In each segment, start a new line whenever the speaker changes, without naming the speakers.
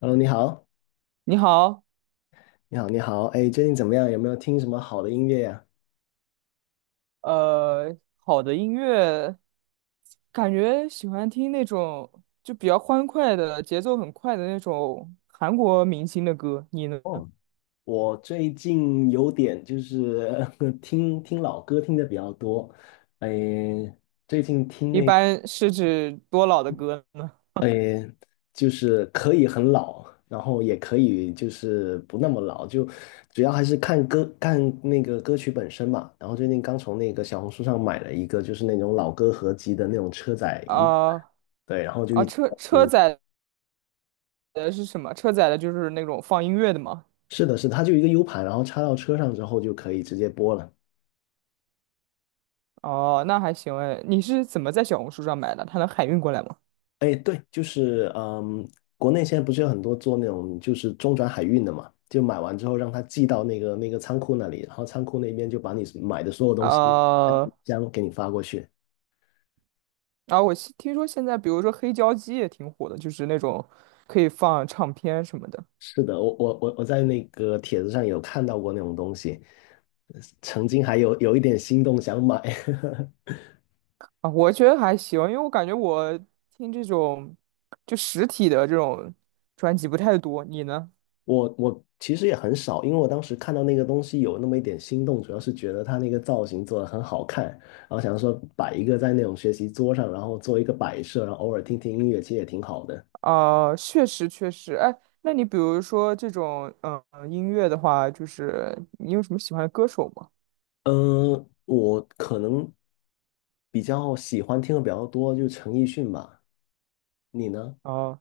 Hello，你好，
你好。
你好，你好，哎，最近怎么样？有没有听什么好的音乐呀？
好的音乐，感觉喜欢听那种就比较欢快的，节奏很快的那种韩国明星的歌。你呢？
哦，我最近有点就是 听听老歌听的比较多。哎，最近听
一
那个，
般是指多老的歌呢？
哎，就是可以很老，然后也可以就是不那么老，就主要还是看歌看那个歌曲本身嘛。然后最近刚从那个小红书上买了一个就是那种老歌合集的那种车载音。
啊
对，然后就
啊，
一直
车
在
车
听。
载的是什么？车载的就是那种放音乐的吗？
是的，是的，它就一个 U 盘，然后插到车上之后就可以直接播了。
哦，那还行哎。你是怎么在小红书上买的？它能海运过来吗？
哎，对，就是国内现在不是有很多做那种就是中转海运的嘛，就买完之后让他寄到那个仓库那里，然后仓库那边就把你买的所有东西按
呃，
箱给你发过去。
啊，我现听说现在比如说黑胶机也挺火的，就是那种可以放唱片什么的。
是的，我在那个帖子上有看到过那种东西，曾经还有一点心动想买。
啊，我觉得还行，因为我感觉我听这种就实体的这种专辑不太多。你呢？
我其实也很少，因为我当时看到那个东西有那么一点心动，主要是觉得他那个造型做的很好看，然后想说摆一个在那种学习桌上，然后做一个摆设，然后偶尔听听音乐，其实也挺好的。
啊、确实确实。哎，那你比如说这种音乐的话，就是你有什么喜欢的歌手吗？
嗯，我可能比较喜欢听的比较多，就是陈奕迅吧。你呢？
啊、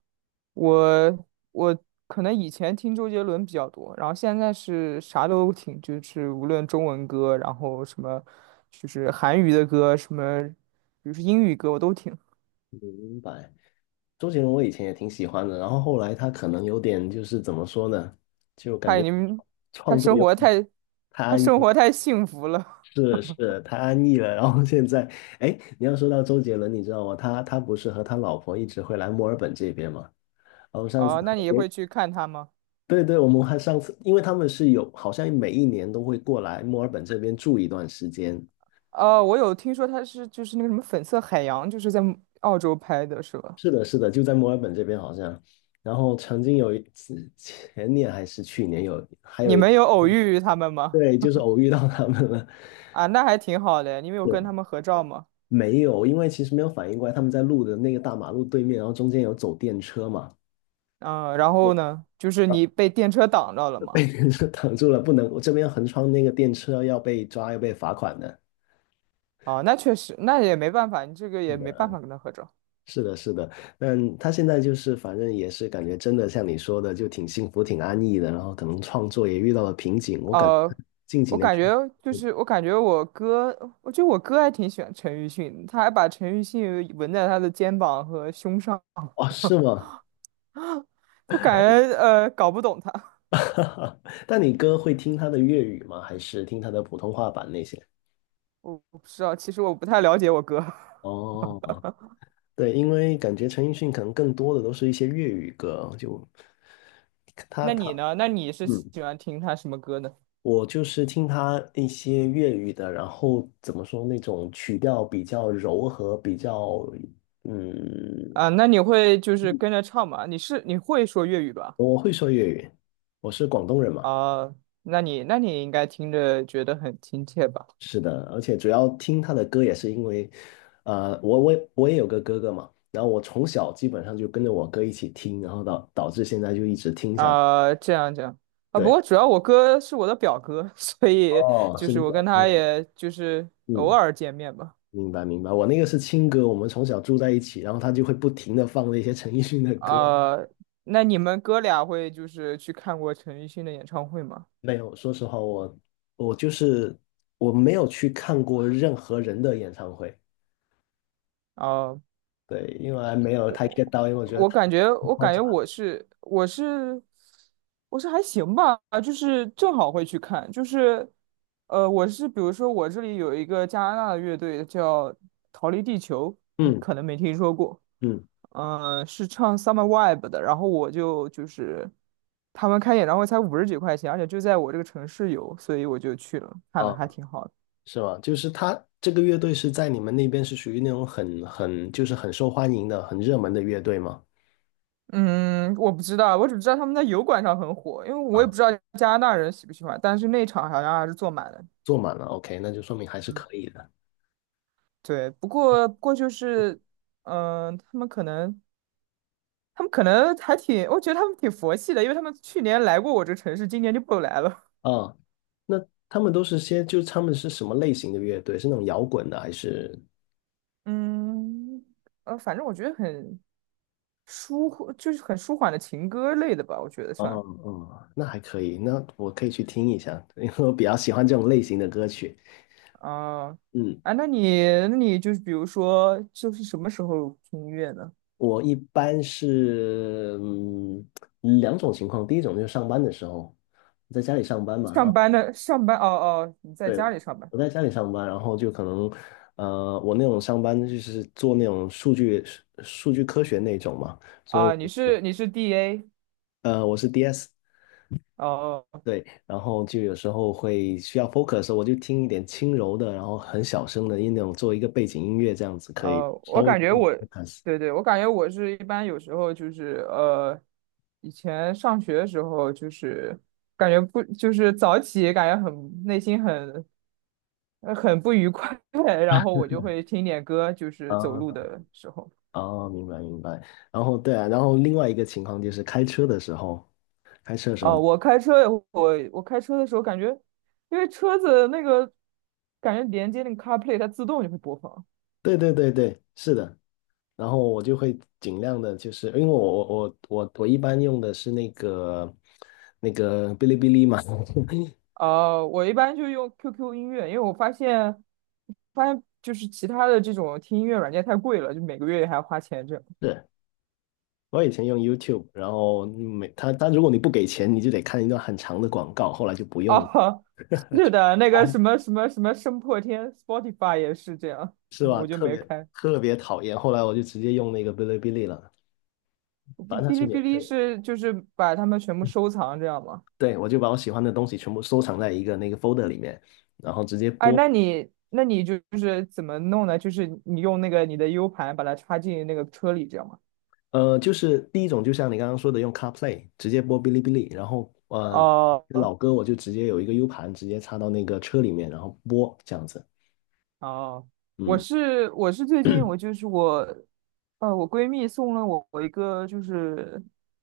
我我可能以前听周杰伦比较多，然后现在是啥都听，就是无论中文歌，然后什么就是韩语的歌，什么比如说英语歌，我都听。
明白。周杰伦我以前也挺喜欢的，然后后来他可能有点就是怎么说呢，就感
嗨，
觉
你们，
创
他
作
生
有
活
点
太，
太
他
安逸。
生活太幸福了。
是是，太安逸了。然后现在，哎，你要说到周杰伦，你知道吗？他不是和他老婆一直会来墨尔本这边吗？然后上次
哦，那
还
你
也
会去看他吗？
对对，我们还上次，因为他们是有，好像每一年都会过来墨尔本这边住一段时间。
哦，我有听说他是就是那个什么《粉色海洋》，就是在澳洲拍的，是吧？
是的，是的，就在墨尔本这边好像。然后曾经有一次，前年还是去年有，
你们有偶遇他们吗？
对，就是偶遇到他们了。
啊，那还挺好的。你们有跟
是
他们合照吗？
没有，因为其实没有反应过来，他们在路的那个大马路对面，然后中间有走电车嘛。
嗯，然后呢，就是你被电车挡着了 吗？
被人就挡住了，不能，我这边横穿那个电车要被抓，要被罚款的。
哦，那确实，那也没办法，你这个也没办法跟他合照。
是的，是的，但他现在就是反正也是感觉真的像你说的，就挺幸福、挺安逸的。然后可能创作也遇到了瓶颈，我感觉
呃，
近几
我
年
感
创。
觉我感觉我哥，我觉得我哥还挺喜欢陈奕迅的，他还把陈奕迅纹在他的肩膀和胸上，
哦，是吗？
我感觉呃搞不懂他。
但你哥会听他的粤语吗？还是听他的普通话版那些？
我不知道，其实我不太了解我哥。
哦，对，因为感觉陈奕迅可能更多的都是一些粤语歌，就他
那
他
你呢？那你是
嗯。
喜欢听他什么歌呢？
我就是听他一些粤语的，然后怎么说那种曲调比较柔和，比较嗯，
啊，那你会就是跟着唱吗？你是你会说粤语吧？
我是广东人嘛。
啊，那你应该听着觉得很亲切吧？
是的，而且主要听他的歌也是因为，我也有个哥哥嘛，然后我从小基本上就跟着我哥一起听，然后导致现在就一直听下去。
啊、这样这样。啊，不
对，
过主要我哥是我的表哥，所以
哦，
就
是你
是我
表
跟
哥。
他也就是偶
嗯，
尔见面吧。
明白明白，我那个是亲哥，我们从小住在一起，然后他就会不停的放那些陈奕迅的歌。
啊，那你们哥俩会就是去看过陈奕迅的演唱会吗？
没有，说实话，我我没有去看过任何人的演唱会。
啊、
对，因为还没有太 get 到，因为我觉得
我
太
感觉，我
嘈
感
杂。
觉我是我是我是还行吧，就是正好会去看，就是我是比如说我这里有一个加拿大的乐队叫《逃离地球》，你
嗯
可能没听说过，
嗯。
是唱《Summer Vibe》的，然后我就是他们开演唱会才50几块钱，而且就在我这个城市有，所以我就去了，看了
啊，
还挺好的。
是吗？就是他这个乐队是在你们那边是属于那种很就是很受欢迎的、很热门的乐队吗？
嗯，我不知道，我只知道他们在油管上很火，因为我也不
啊，
知道加拿大人喜不喜欢，但是那场好像还是坐满了。
坐满了，OK，那就说明还是
嗯，
可以的。
对，不过就是，嗯、他们可能他们可能还挺，我觉得他们挺佛系的，因为他们去年来过我这城市，今年就不来了。
啊，那他们都是些，就他们是什么类型的乐队？是那种摇滚的还是？
嗯，反正我觉得很舒，就是很舒缓的情歌类的吧，我觉得
哦
算。
哦，那还可以，那我可以去听一下，因为我比较喜欢这种类型的歌曲。
啊、
嗯，
啊，那你就是比如说，就是什么时候听音乐呢？
我一般是两种情况。第一种就是上班的时候，在家里上班嘛，然
上
后
班的上班哦哦，你在
对，
家里上班？
我在家里上班，然后就可能我那种上班就是做那种数据科学那种嘛，所以我
啊？你
是
是你是 DA？
我是 DS。
哦哦。
对，然后就有时候会需要 focus 的时候我就听一点轻柔的，然后很小声的那种，做一个背景音乐，这样子可以
呃
稍
我
微
感觉
帮我
我
focus。
对对，我感觉我是一般有时候就是以前上学的时候就是感觉不就是早起，感觉很内心很很不愉快，然后我就会听点歌，就是
啊
走路的时候。
啊，明白明白。然后对啊，然后另外一个情况就是开车的时候，开车的时候，
哦，我开车的时候感觉，因为车子那个感觉连接那个 CarPlay，它自动就会播放。
对对对对，是的。然后我就会尽量的，就是因为我我一般用的是那个哔哩哔哩嘛，
呃，我一般就用 QQ 音乐，因为我发现，发现就是其他的这种听音乐软件太贵了，就每个月还要花钱这样。
是我以前用 YouTube，然后每他如果你不给钱，你就得看一段很长的广告，后来就不用了，
哦，是的，那
反
个
正
什么声破天，Spotify 也是这样，我就没开。
特别讨厌。后来我就直接用那个哔哩哔哩了，反正它
哔
是
哩哔
免
哩
费的。
是就是把它们全部收藏这样吗？
对，我就把我喜欢的东西全部收藏在一个那个 folder 里面，然后直接
哎，
播。
那你就是怎么弄呢？就是你用那个你的 U 盘把它插进那个车里这样吗？
呃，就是第一种，就像你刚刚说的，用 CarPlay 直接播哔哩哔哩，然后
哦
老歌我就直接有一个 U 盘，直接插到那个车里面，然后播这样子。
哦，我
嗯
是我是最近我就是我，呃，我闺蜜送了我一个就是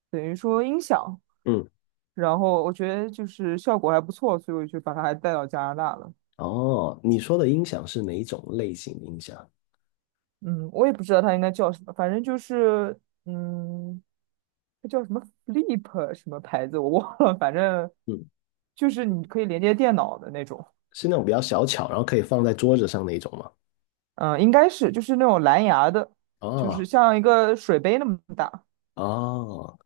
等于说音响，
嗯。
然后我觉得就是效果还不错，所以我就把它还带到加拿大了。
哦，你说的音响是哪一种类型的音响？
嗯，我也不知道它应该叫什么，反正就是嗯，它叫什么 Flip 什么牌子我忘了，反正
嗯。
就是你可以连接电脑的那种。
是那种比较小巧，然后可以放在桌子上那一种吗？
嗯，应该是就是那种蓝牙的，就是
哦
像一个水杯那么大。
哦，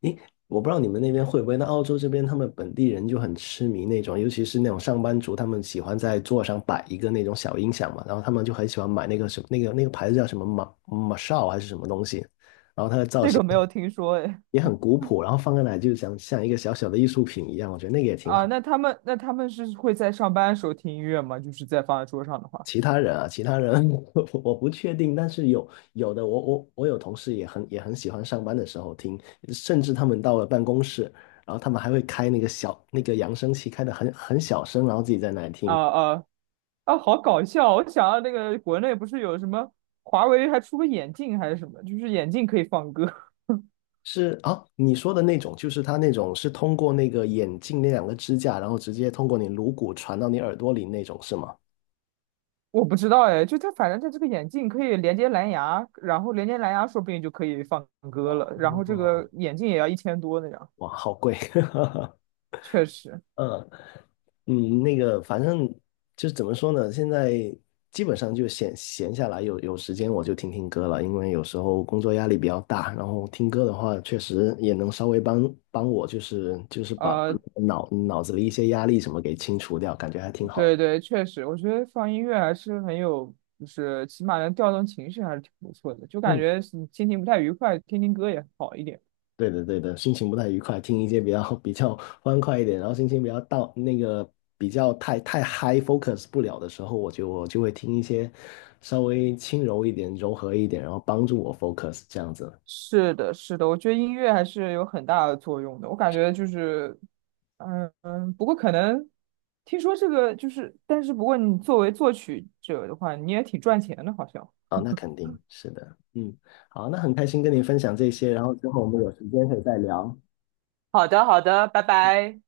诶，我不知道你们那边会不会，那澳洲这边他们本地人就很痴迷那种，尤其是那种上班族，他们喜欢在桌上摆一个那种小音响嘛，然后他们就很喜欢买那个什么那个牌子叫什么马马少还是什么东西，然后它的造
这
型
个没有听说诶。
也很古朴，然后放在那里就像一个小小的艺术品一样，我觉得那个也挺好。
啊，那他们是会在上班的时候听音乐吗？就是在放在桌上的话，
其他人啊，其他人 我不确定，但是有的我有同事也很喜欢上班的时候听，甚至他们到了办公室，然后他们还会开那个小那个扬声器，开的很小声，然后自己在那里
啊
听。
啊啊，好搞笑！我想到那个国内不是有什么华为还出个眼镜还是什么，就是眼镜可以放歌。
是啊，你说的那种，就是他那种是通过那个眼镜那两个支架，然后直接通过你颅骨传到你耳朵里那种，是吗？
我不知道哎，就它反正它这个眼镜可以连接蓝牙，然后连接蓝牙说不定就可以放歌了，然后这
哦，
个眼镜也要1000多那样，
哇，好贵。
确实。
嗯，嗯，那个反正就是怎么说呢，现在基本上就闲下来有时间我就听听歌了，因为有时候工作压力比较大，然后听歌的话确实也能稍微帮帮我，就是把把
呃，
脑子里一些压力什么给清除掉，感觉还挺好。
对对，确实，我觉得放音乐还是很有，就是起码能调动情绪，还是挺不错的。就感
嗯。
觉是你心情不太愉快，听听歌也好一点。
对的，对的，心情不太愉快，听一些比较 比较欢快一点，然后心情比较到那个比较太太 high focus 不了的时候，我就会听一些稍微轻柔一点、柔和一点，然后帮助我 focus 这样子。
是的，是的，我觉得音乐还是有很大的作用的。我感觉就是，嗯嗯，不过可能听说这个就是，但是不过你作为作曲者的话，你也挺赚钱的，好像。
啊，那肯定是的。嗯，好，那很开心跟你分享这些，然后之后我们有时间可以再聊，
好的，好的，拜拜。